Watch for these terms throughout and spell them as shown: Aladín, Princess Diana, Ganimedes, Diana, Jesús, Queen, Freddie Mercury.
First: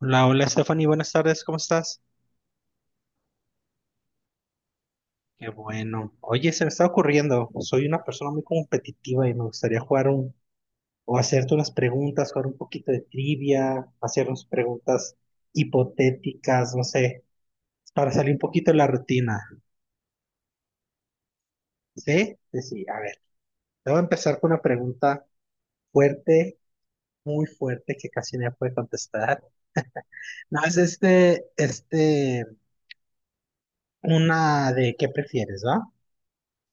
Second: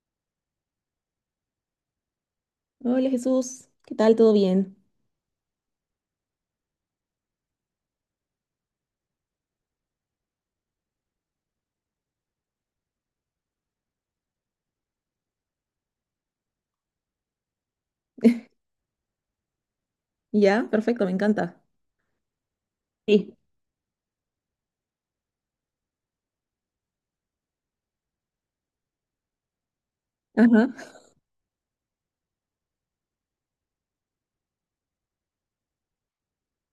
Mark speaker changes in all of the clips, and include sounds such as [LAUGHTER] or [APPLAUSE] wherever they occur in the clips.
Speaker 1: Hola, hola Stephanie, buenas tardes, ¿cómo estás?
Speaker 2: Hola Jesús, ¿qué tal? ¿Todo bien?
Speaker 1: Qué bueno. Oye, se me está ocurriendo, soy una persona muy competitiva y me gustaría jugar un, o hacerte unas preguntas, jugar un poquito de trivia, hacernos preguntas hipotéticas, no sé, para salir un
Speaker 2: [LAUGHS]
Speaker 1: poquito de la rutina.
Speaker 2: Ya, perfecto, me encanta.
Speaker 1: ¿Sí? Sí, sí, a ver,
Speaker 2: Sí.
Speaker 1: te voy a empezar con una pregunta fuerte, muy fuerte, que casi nadie puede contestar. No,
Speaker 2: Ajá.
Speaker 1: es una de ¿qué prefieres, va?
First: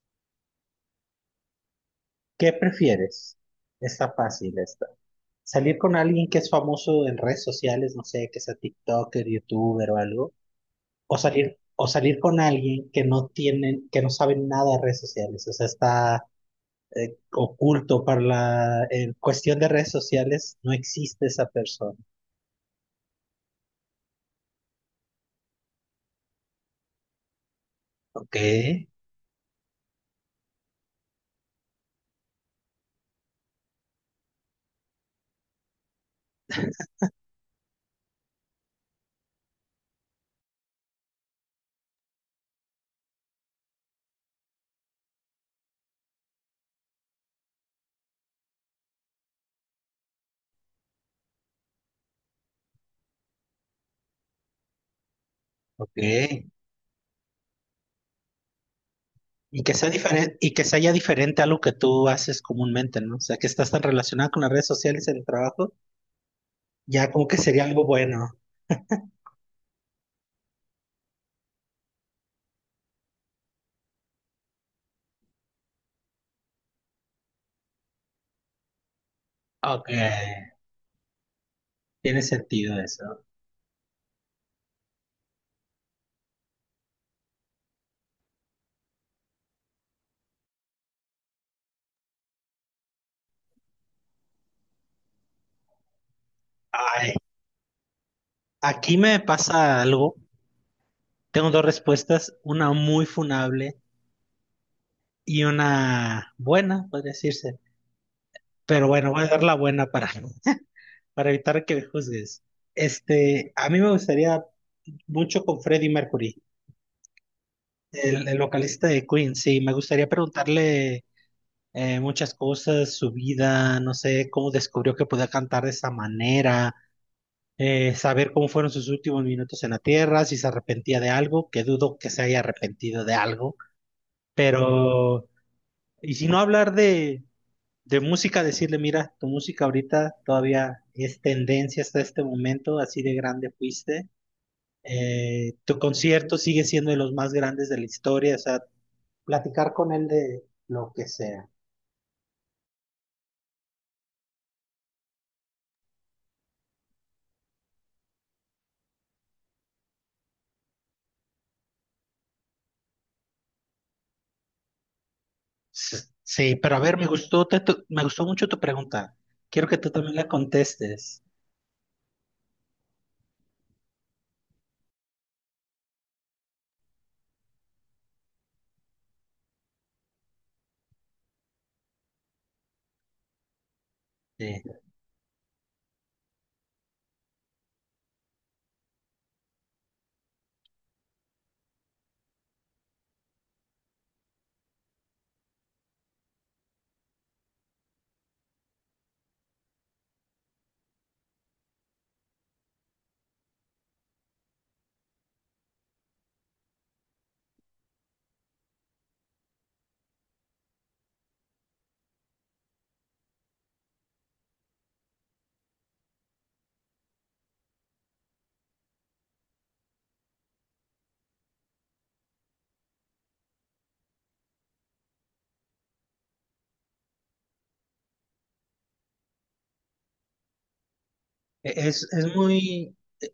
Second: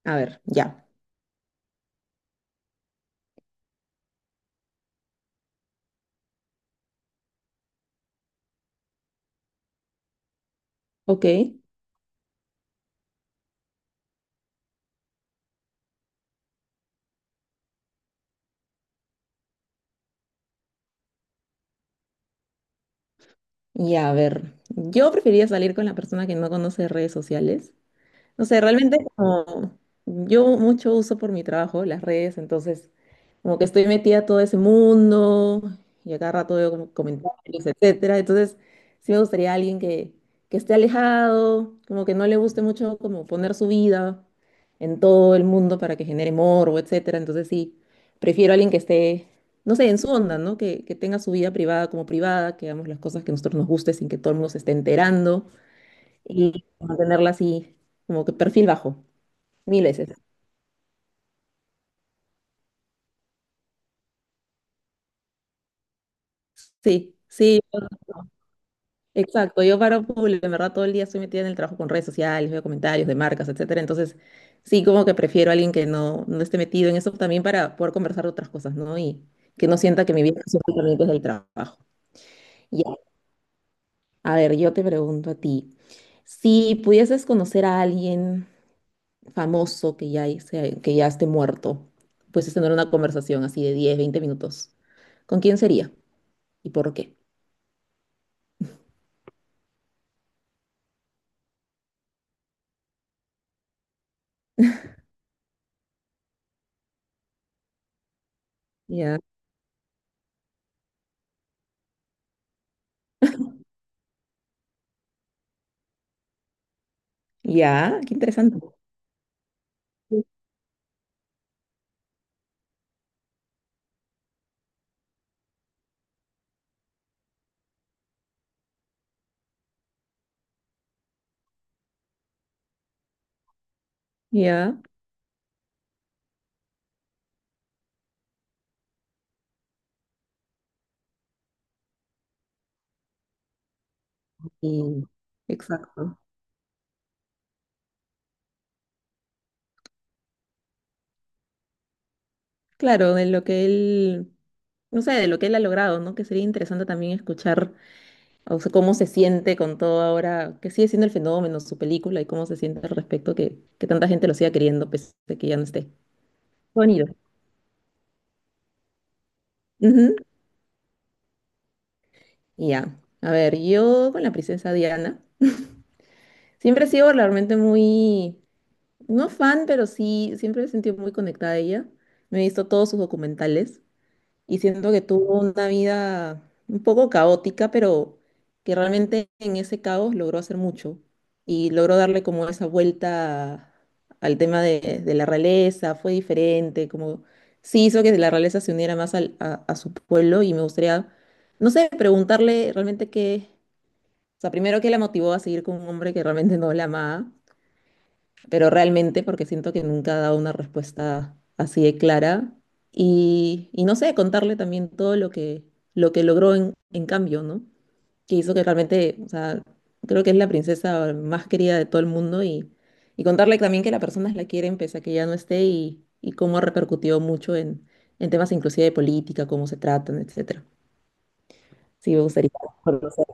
Speaker 2: A ver, ya.
Speaker 1: ¿Qué prefieres? Está fácil esta. Salir con alguien que es famoso en redes sociales, no sé, que sea TikToker, YouTuber o algo,
Speaker 2: Ok.
Speaker 1: o salir con alguien que no tienen, que no saben nada de redes sociales, o sea, está oculto para la en cuestión de redes sociales, no existe esa persona.
Speaker 2: Ya, a ver. Yo preferiría salir con la persona que no conoce redes sociales.
Speaker 1: Ok,
Speaker 2: No sé, realmente como yo mucho uso por mi trabajo las redes, entonces como que estoy metida a todo ese mundo y a cada rato veo como comentarios, etcétera. Entonces sí me gustaría alguien que esté alejado, como que no le guste mucho como poner su vida en todo el mundo para que genere morbo, etcétera. Entonces sí, prefiero a alguien que esté, no sé, en su onda, ¿no? Que tenga su vida privada como privada, que hagamos las cosas que a nosotros nos guste sin que todo el mundo se esté enterando
Speaker 1: ok.
Speaker 2: y mantenerla así, como que perfil bajo,
Speaker 1: Y que
Speaker 2: mil
Speaker 1: sea
Speaker 2: veces.
Speaker 1: diferente, y que sea ya diferente a lo que tú haces comúnmente, ¿no? O sea, que estás tan relacionado con las redes sociales en el trabajo, ya
Speaker 2: Sí,
Speaker 1: como que
Speaker 2: sí,
Speaker 1: sería algo bueno.
Speaker 2: exacto. Yo paro público, en verdad todo el día estoy metida en el trabajo con redes sociales, veo comentarios de marcas, etcétera. Entonces, sí, como que prefiero a alguien que no esté metido en eso también para poder conversar de otras cosas, ¿no? Y que no
Speaker 1: Ok,
Speaker 2: sienta que mi vida es únicamente es el trabajo.
Speaker 1: tiene sentido
Speaker 2: Ya.
Speaker 1: eso.
Speaker 2: A ver, yo te pregunto a ti, si pudieses conocer a alguien famoso que ya esté muerto, pues es tener una conversación así de 10 20 minutos. ¿Con quién sería y por
Speaker 1: Ay.
Speaker 2: qué?
Speaker 1: Aquí me pasa algo. Tengo dos respuestas, una muy funable y una buena, podría decirse. Pero bueno,
Speaker 2: Ya,
Speaker 1: voy a dar la buena para, [LAUGHS] para evitar que me juzgues. Este, a mí me gustaría mucho con Freddie Mercury,
Speaker 2: ya, qué
Speaker 1: el
Speaker 2: interesante.
Speaker 1: vocalista de Queen. Sí, me gustaría preguntarle muchas cosas, su vida, no sé, cómo descubrió que podía cantar de esa manera, saber cómo fueron sus últimos minutos en la tierra, si se arrepentía de algo, que dudo que se haya arrepentido de algo.
Speaker 2: Ya,
Speaker 1: Pero, y si no hablar de música, decirle, mira, tu música ahorita todavía es tendencia hasta este momento, así de grande fuiste.
Speaker 2: y
Speaker 1: Tu
Speaker 2: exacto.
Speaker 1: concierto sigue siendo de los más grandes de la historia, o sea, platicar con él de lo que sea.
Speaker 2: Claro, de lo que él, no sé, de lo que él ha logrado, ¿no? Que sería interesante también escuchar, o sea, cómo se siente con todo ahora, que sigue siendo el fenómeno, su película y cómo se siente al respecto, que tanta gente lo siga queriendo, pese a que ya no esté.
Speaker 1: Sí, pero a ver, me
Speaker 2: Bonito.
Speaker 1: gustó, me gustó mucho tu pregunta. Quiero que tú también
Speaker 2: Ujú,
Speaker 1: la contestes.
Speaker 2: y ya, a ver, yo con la princesa Diana, siempre he sido realmente muy, no fan, pero sí, siempre me he sentido muy conectada a ella. Me he visto todos sus documentales.
Speaker 1: Sí.
Speaker 2: Y siento que tuvo una vida un poco caótica, pero que realmente en ese caos logró hacer mucho y logró darle como esa vuelta al tema de la realeza, fue diferente, como sí hizo que la realeza se uniera más al- a su pueblo y me gustaría, no sé, preguntarle realmente qué, o sea, primero qué la motivó a seguir con un hombre que realmente no la amaba, pero realmente porque siento que nunca ha dado una respuesta así de clara y no sé, contarle también todo lo que logró en cambio, ¿no? Que hizo que realmente, o sea, creo que es la princesa más querida de todo el mundo y contarle también que las personas la quieren pese a que ya no esté y cómo ha repercutido mucho en temas inclusive de política, cómo se tratan, etcétera. Sí, me
Speaker 1: Es
Speaker 2: gustaría
Speaker 1: muy,
Speaker 2: conocer.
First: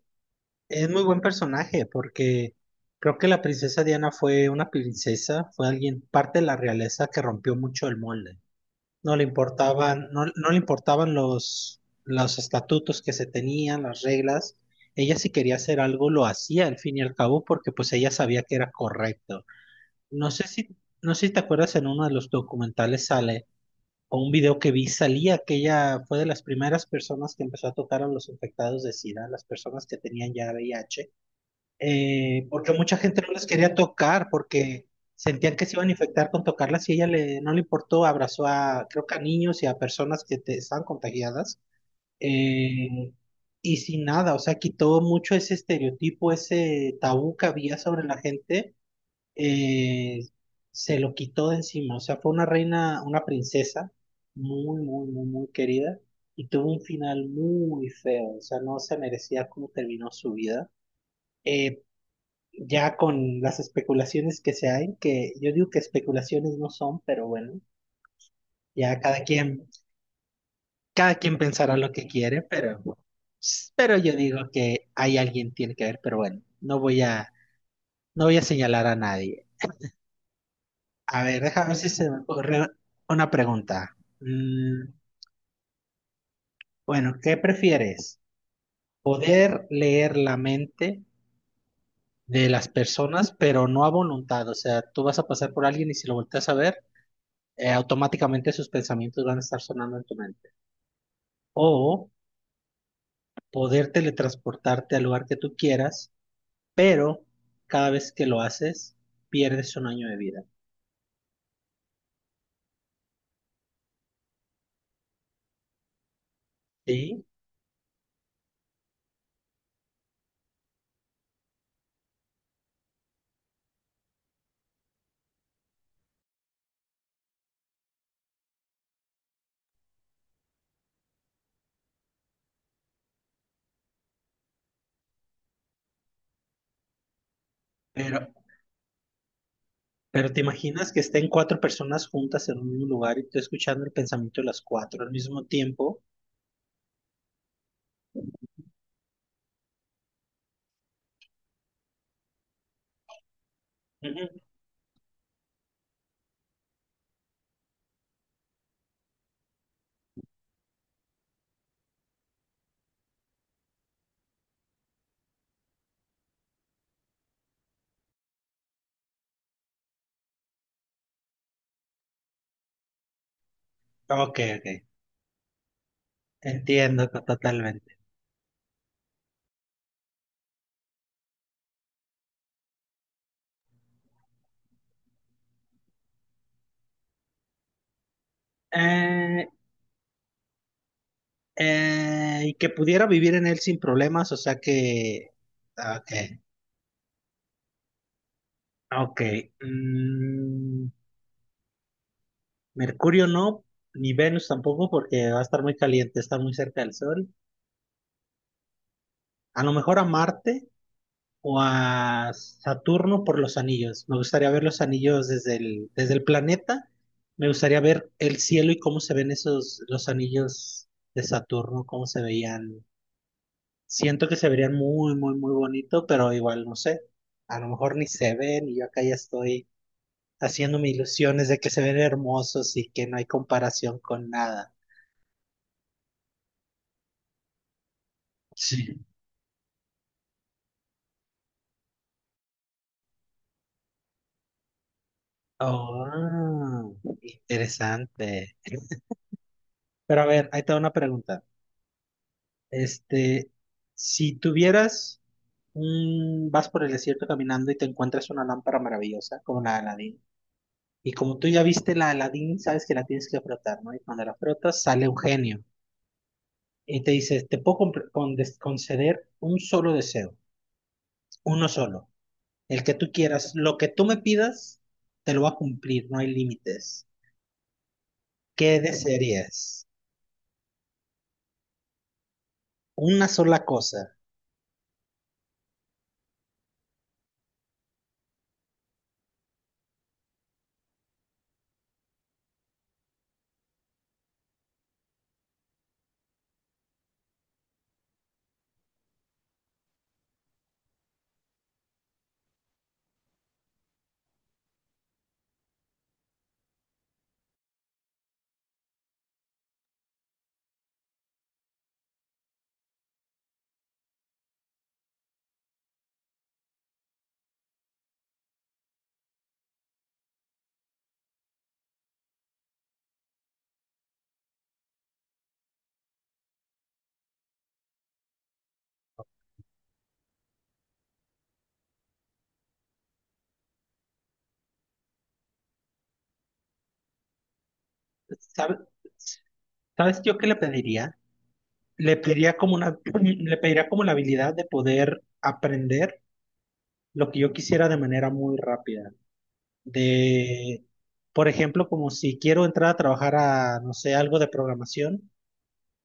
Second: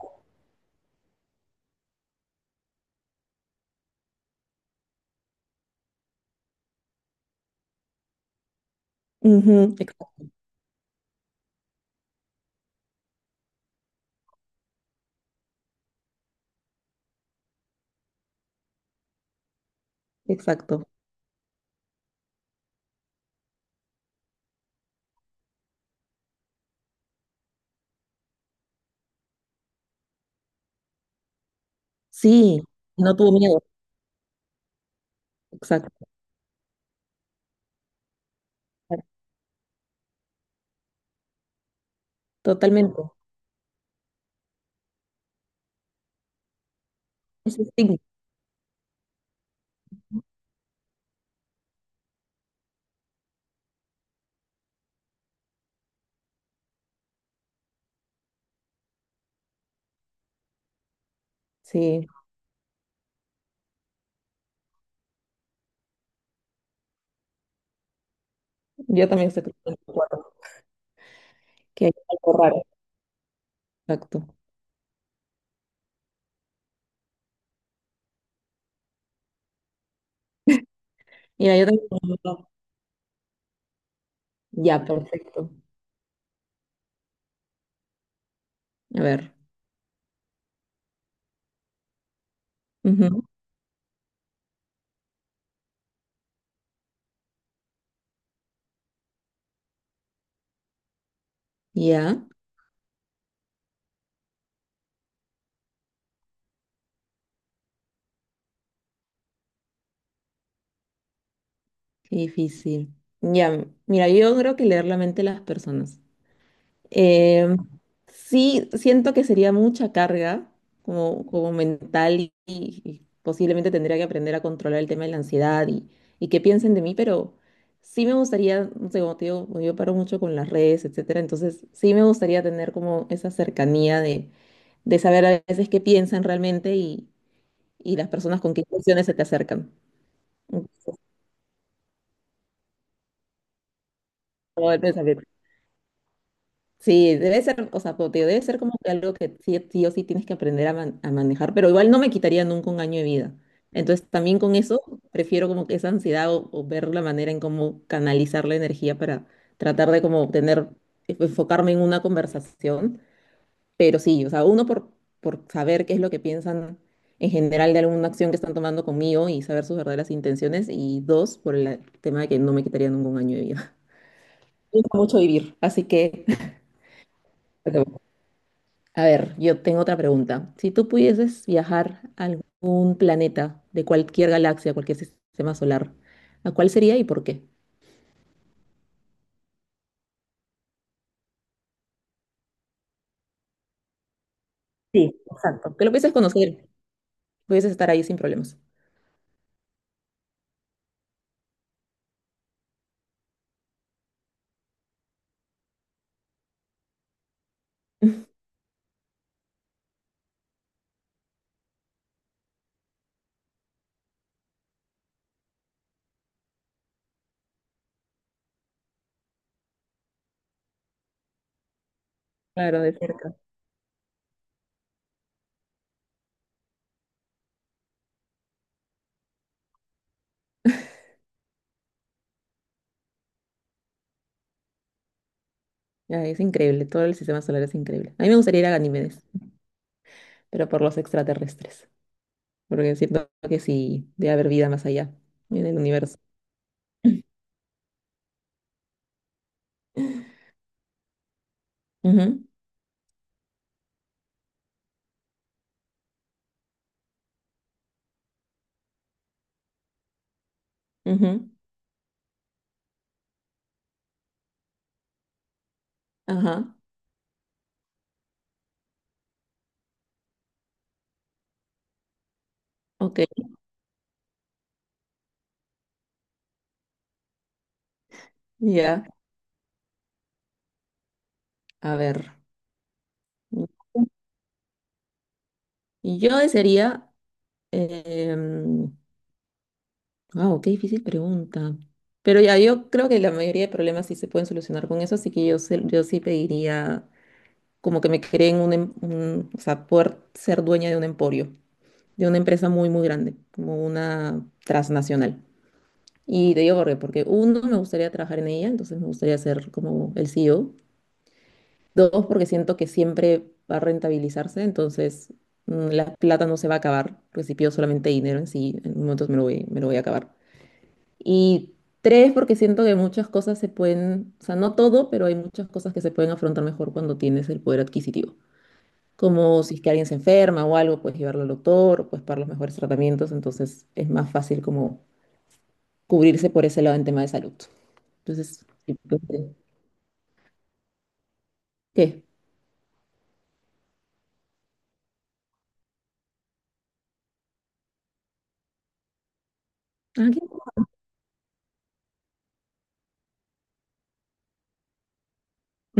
Speaker 1: es muy buen personaje porque creo que la princesa Diana fue una princesa, fue alguien, parte de la realeza que rompió mucho el molde. No le
Speaker 2: Ujú,
Speaker 1: importaban, no,
Speaker 2: exacto,
Speaker 1: no le importaban los estatutos que se tenían, las reglas. Ella si quería hacer algo lo hacía al fin y al cabo porque pues ella sabía que era correcto. No sé si,
Speaker 2: exacto.
Speaker 1: no sé si te acuerdas en uno de los documentales sale o un video que vi salía que ella fue de las primeras personas que empezó a tocar a los infectados de SIDA, las personas que tenían ya VIH.
Speaker 2: Sí,
Speaker 1: Porque mucha
Speaker 2: no
Speaker 1: gente no
Speaker 2: tuvo
Speaker 1: les
Speaker 2: miedo,
Speaker 1: quería tocar porque sentían que se iban a
Speaker 2: exacto,
Speaker 1: infectar con tocarlas y ella le, no le importó, abrazó a, creo que a niños y a personas que estaban contagiadas.
Speaker 2: totalmente.
Speaker 1: eh, y sin nada, o sea, quitó mucho ese estereotipo, ese tabú que
Speaker 2: Ese
Speaker 1: había
Speaker 2: estigma.
Speaker 1: sobre la gente, eh, se lo quitó de encima, o sea, fue una reina, una princesa muy, muy, muy, muy querida. Y tuvo un final muy feo, o sea, no se merecía cómo terminó su vida. Eh,
Speaker 2: Sí,
Speaker 1: ya con las especulaciones que se hay, que yo digo que especulaciones no son, pero bueno, ya
Speaker 2: yo también estoy creyendo en cuatro,
Speaker 1: cada quien pensará
Speaker 2: que
Speaker 1: lo
Speaker 2: hay
Speaker 1: que
Speaker 2: algo
Speaker 1: quiere,
Speaker 2: raro.
Speaker 1: pero yo
Speaker 2: Exacto.
Speaker 1: digo que hay alguien tiene que ver, pero bueno, no voy a señalar a nadie. A ver,
Speaker 2: Mira, yo
Speaker 1: déjame ver si
Speaker 2: también
Speaker 1: se
Speaker 2: tengo
Speaker 1: me
Speaker 2: uno.
Speaker 1: ocurre una pregunta.
Speaker 2: Ya,
Speaker 1: Mm,
Speaker 2: perfecto.
Speaker 1: bueno, ¿qué prefieres?
Speaker 2: A ver.
Speaker 1: ¿Poder leer la mente de las
Speaker 2: Ujú.
Speaker 1: personas, pero no a voluntad? O sea, tú vas a pasar por alguien y si lo volteas a ver, automáticamente sus pensamientos van a estar sonando en tu mente. O
Speaker 2: Ya,
Speaker 1: poder teletransportarte al lugar que tú quieras, pero cada vez que lo haces, pierdes un año de vida.
Speaker 2: qué difícil. Ya, mira, yo creo que leer la mente de las personas.
Speaker 1: Sí,
Speaker 2: Eh, sí, siento que sería mucha carga como, como mental y posiblemente tendría que aprender a controlar el tema de la ansiedad y qué piensen de mí, pero sí me gustaría, no sé, como te digo, como yo paro mucho con las redes, etcétera, entonces sí me gustaría tener como esa cercanía de saber a veces qué piensan realmente y las
Speaker 1: pero,
Speaker 2: personas con qué emociones se te acercan.
Speaker 1: pero te
Speaker 2: Un
Speaker 1: imaginas que estén cuatro personas juntas en un mismo lugar y tú escuchando el pensamiento de las
Speaker 2: poco de
Speaker 1: cuatro al
Speaker 2: pensamiento.
Speaker 1: mismo tiempo.
Speaker 2: Sí, debe ser, o sea, como te digo, debe ser como que algo que sí, sí o sí tienes que aprender a, man- a manejar, pero igual no me quitaría nunca un año de vida. Entonces,
Speaker 1: Ujú.
Speaker 2: también con eso, prefiero como que esa ansiedad o ver la manera en cómo canalizar la energía para tratar de como tener, e, enfocarme en una conversación. Pero sí, o sea, uno por saber qué es lo que piensan en general de alguna acción que están tomando conmigo y saber sus verdaderas intenciones. Y dos, por el tema de que no me quitaría nunca un año de vida.
Speaker 1: Ok,
Speaker 2: Me
Speaker 1: ok.
Speaker 2: gusta mucho vivir, así que...
Speaker 1: Entiendo totalmente.
Speaker 2: [LAUGHS] A ver, yo tengo otra pregunta. Si tú pudieses viajar a algún planeta de cualquier galaxia, cualquier sistema solar, ¿a cuál sería y por qué?
Speaker 1: Eh, y que pudiera vivir en él sin problemas, o sea que...
Speaker 2: Aunque lo
Speaker 1: Ok,
Speaker 2: pudieses conocer, pudieses estar ahí sin problemas.
Speaker 1: ok. Mm, Mercurio no, ni Venus tampoco, porque va a estar muy caliente, está muy cerca del Sol. A lo mejor a Marte o a Saturno por los anillos. Me gustaría ver los anillos desde desde el planeta. Me gustaría ver el cielo y cómo se ven esos, los anillos de Saturno, cómo se veían.
Speaker 2: Claro, de cerca.
Speaker 1: Siento que se verían muy, muy, muy bonito, pero igual no sé. A lo mejor ni se ven y yo acá ya estoy haciéndome ilusiones de que se ven hermosos y que no hay comparación con nada.
Speaker 2: Ay, es increíble, todo el sistema solar es increíble. A mí me gustaría ir a
Speaker 1: Sí.
Speaker 2: Ganímedes, pero por los extraterrestres, porque siento que sí debe haber vida más allá, en el universo.
Speaker 1: Oh,
Speaker 2: [LAUGHS]
Speaker 1: interesante. Pero a ver, ahí te va una pregunta.
Speaker 2: Ujú,
Speaker 1: Este, si tuvieras un, vas por el desierto caminando y te encuentras una lámpara maravillosa, como la de Aladín, y como tú
Speaker 2: ujú,
Speaker 1: ya viste la de Aladín, sabes que la tienes que frotar, ¿no? Y cuando la frotas, sale un genio
Speaker 2: ajá,
Speaker 1: y te dice, te puedo conceder un solo deseo, uno solo, el que tú
Speaker 2: ok,
Speaker 1: quieras, lo que tú me pidas, te lo va a cumplir, no hay límites. ¿Qué
Speaker 2: ya,
Speaker 1: desearías?
Speaker 2: a ver.
Speaker 1: Una sola cosa.
Speaker 2: Yo desearía, em, wow, qué difícil pregunta. Pero ya, yo creo que la mayoría de problemas sí se pueden solucionar con eso, así que yo, se- yo sí pediría como que me creen o sea, poder ser dueña de un emporio, de una empresa muy, muy grande, como una transnacional. Y te digo por qué, porque uno, me gustaría trabajar en ella, entonces me gustaría ser como el CEO. Dos, porque siento que siempre va a rentabilizarse, entonces la plata no se va a acabar, porque si pido solamente dinero en sí, en momentos me lo voy a acabar. Y tres, porque siento que muchas cosas se pueden, o sea, no todo, pero hay muchas cosas que se pueden afrontar mejor cuando tienes el poder adquisitivo. Como si es que alguien se enferma o algo, puedes llevarlo al doctor, puedes pagar los mejores tratamientos, entonces es más fácil como cubrirse por ese lado en tema de salud. Entonces,
Speaker 1: ¿Sabe-
Speaker 2: sí, pues,
Speaker 1: ¿Sabes yo qué le pediría? Le
Speaker 2: ¿qué?
Speaker 1: pediría como una, [CLEARS THROAT] le pediría como la habilidad de poder aprender lo que yo quisiera de manera muy rápida.
Speaker 2: Ah, ¿qué?
Speaker 1: De, por ejemplo, como si quiero entrar a trabajar a, no sé, algo de programación,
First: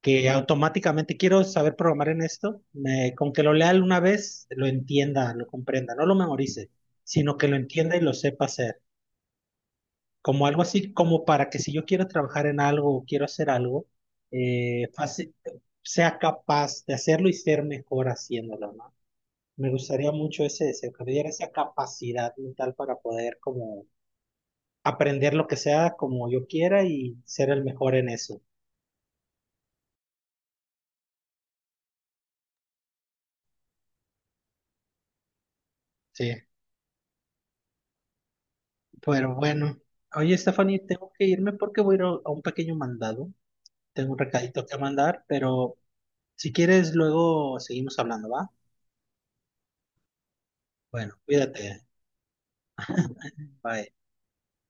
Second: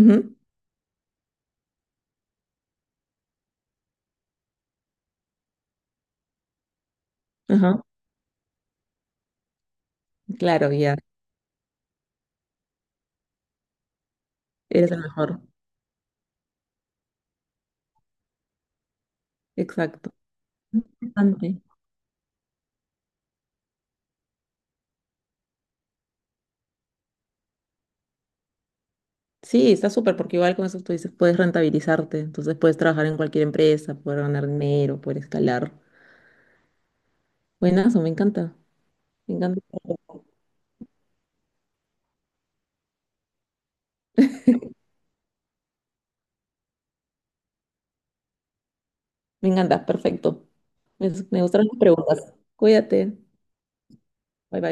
Speaker 1: que automáticamente quiero saber programar en esto, con que lo lea una vez, lo entienda, lo comprenda, no lo memorice, sino que lo
Speaker 2: ajá,
Speaker 1: entienda y lo sepa hacer. Como algo
Speaker 2: claro,
Speaker 1: así,
Speaker 2: ya,
Speaker 1: como para que si yo quiero trabajar en algo o quiero hacer algo, eh,
Speaker 2: eres el
Speaker 1: fácil-
Speaker 2: mejor.
Speaker 1: sea capaz de hacerlo y ser mejor haciéndolo, ¿no? Me gustaría
Speaker 2: Exacto.
Speaker 1: mucho ese deseo, que me diera esa
Speaker 2: Importante.
Speaker 1: capacidad mental para poder como aprender lo que sea como yo quiera y ser el mejor en eso.
Speaker 2: Sí, está súper porque igual con eso tú dices, puedes rentabilizarte, entonces puedes trabajar en cualquier empresa, poder ganar dinero, poder escalar.
Speaker 1: Sí,
Speaker 2: Buenazo, me encanta,
Speaker 1: pero
Speaker 2: me encanta,
Speaker 1: bueno. Oye, Stephanie, tengo que irme porque voy a ir a un pequeño mandado. Tengo un recadito que mandar, pero si quieres, luego seguimos hablando, ¿va?
Speaker 2: me encanta, perfecto. Me,
Speaker 1: Bueno,
Speaker 2: me gustaron las
Speaker 1: cuídate.
Speaker 2: preguntas. Cuídate,
Speaker 1: Bye.
Speaker 2: bye bye.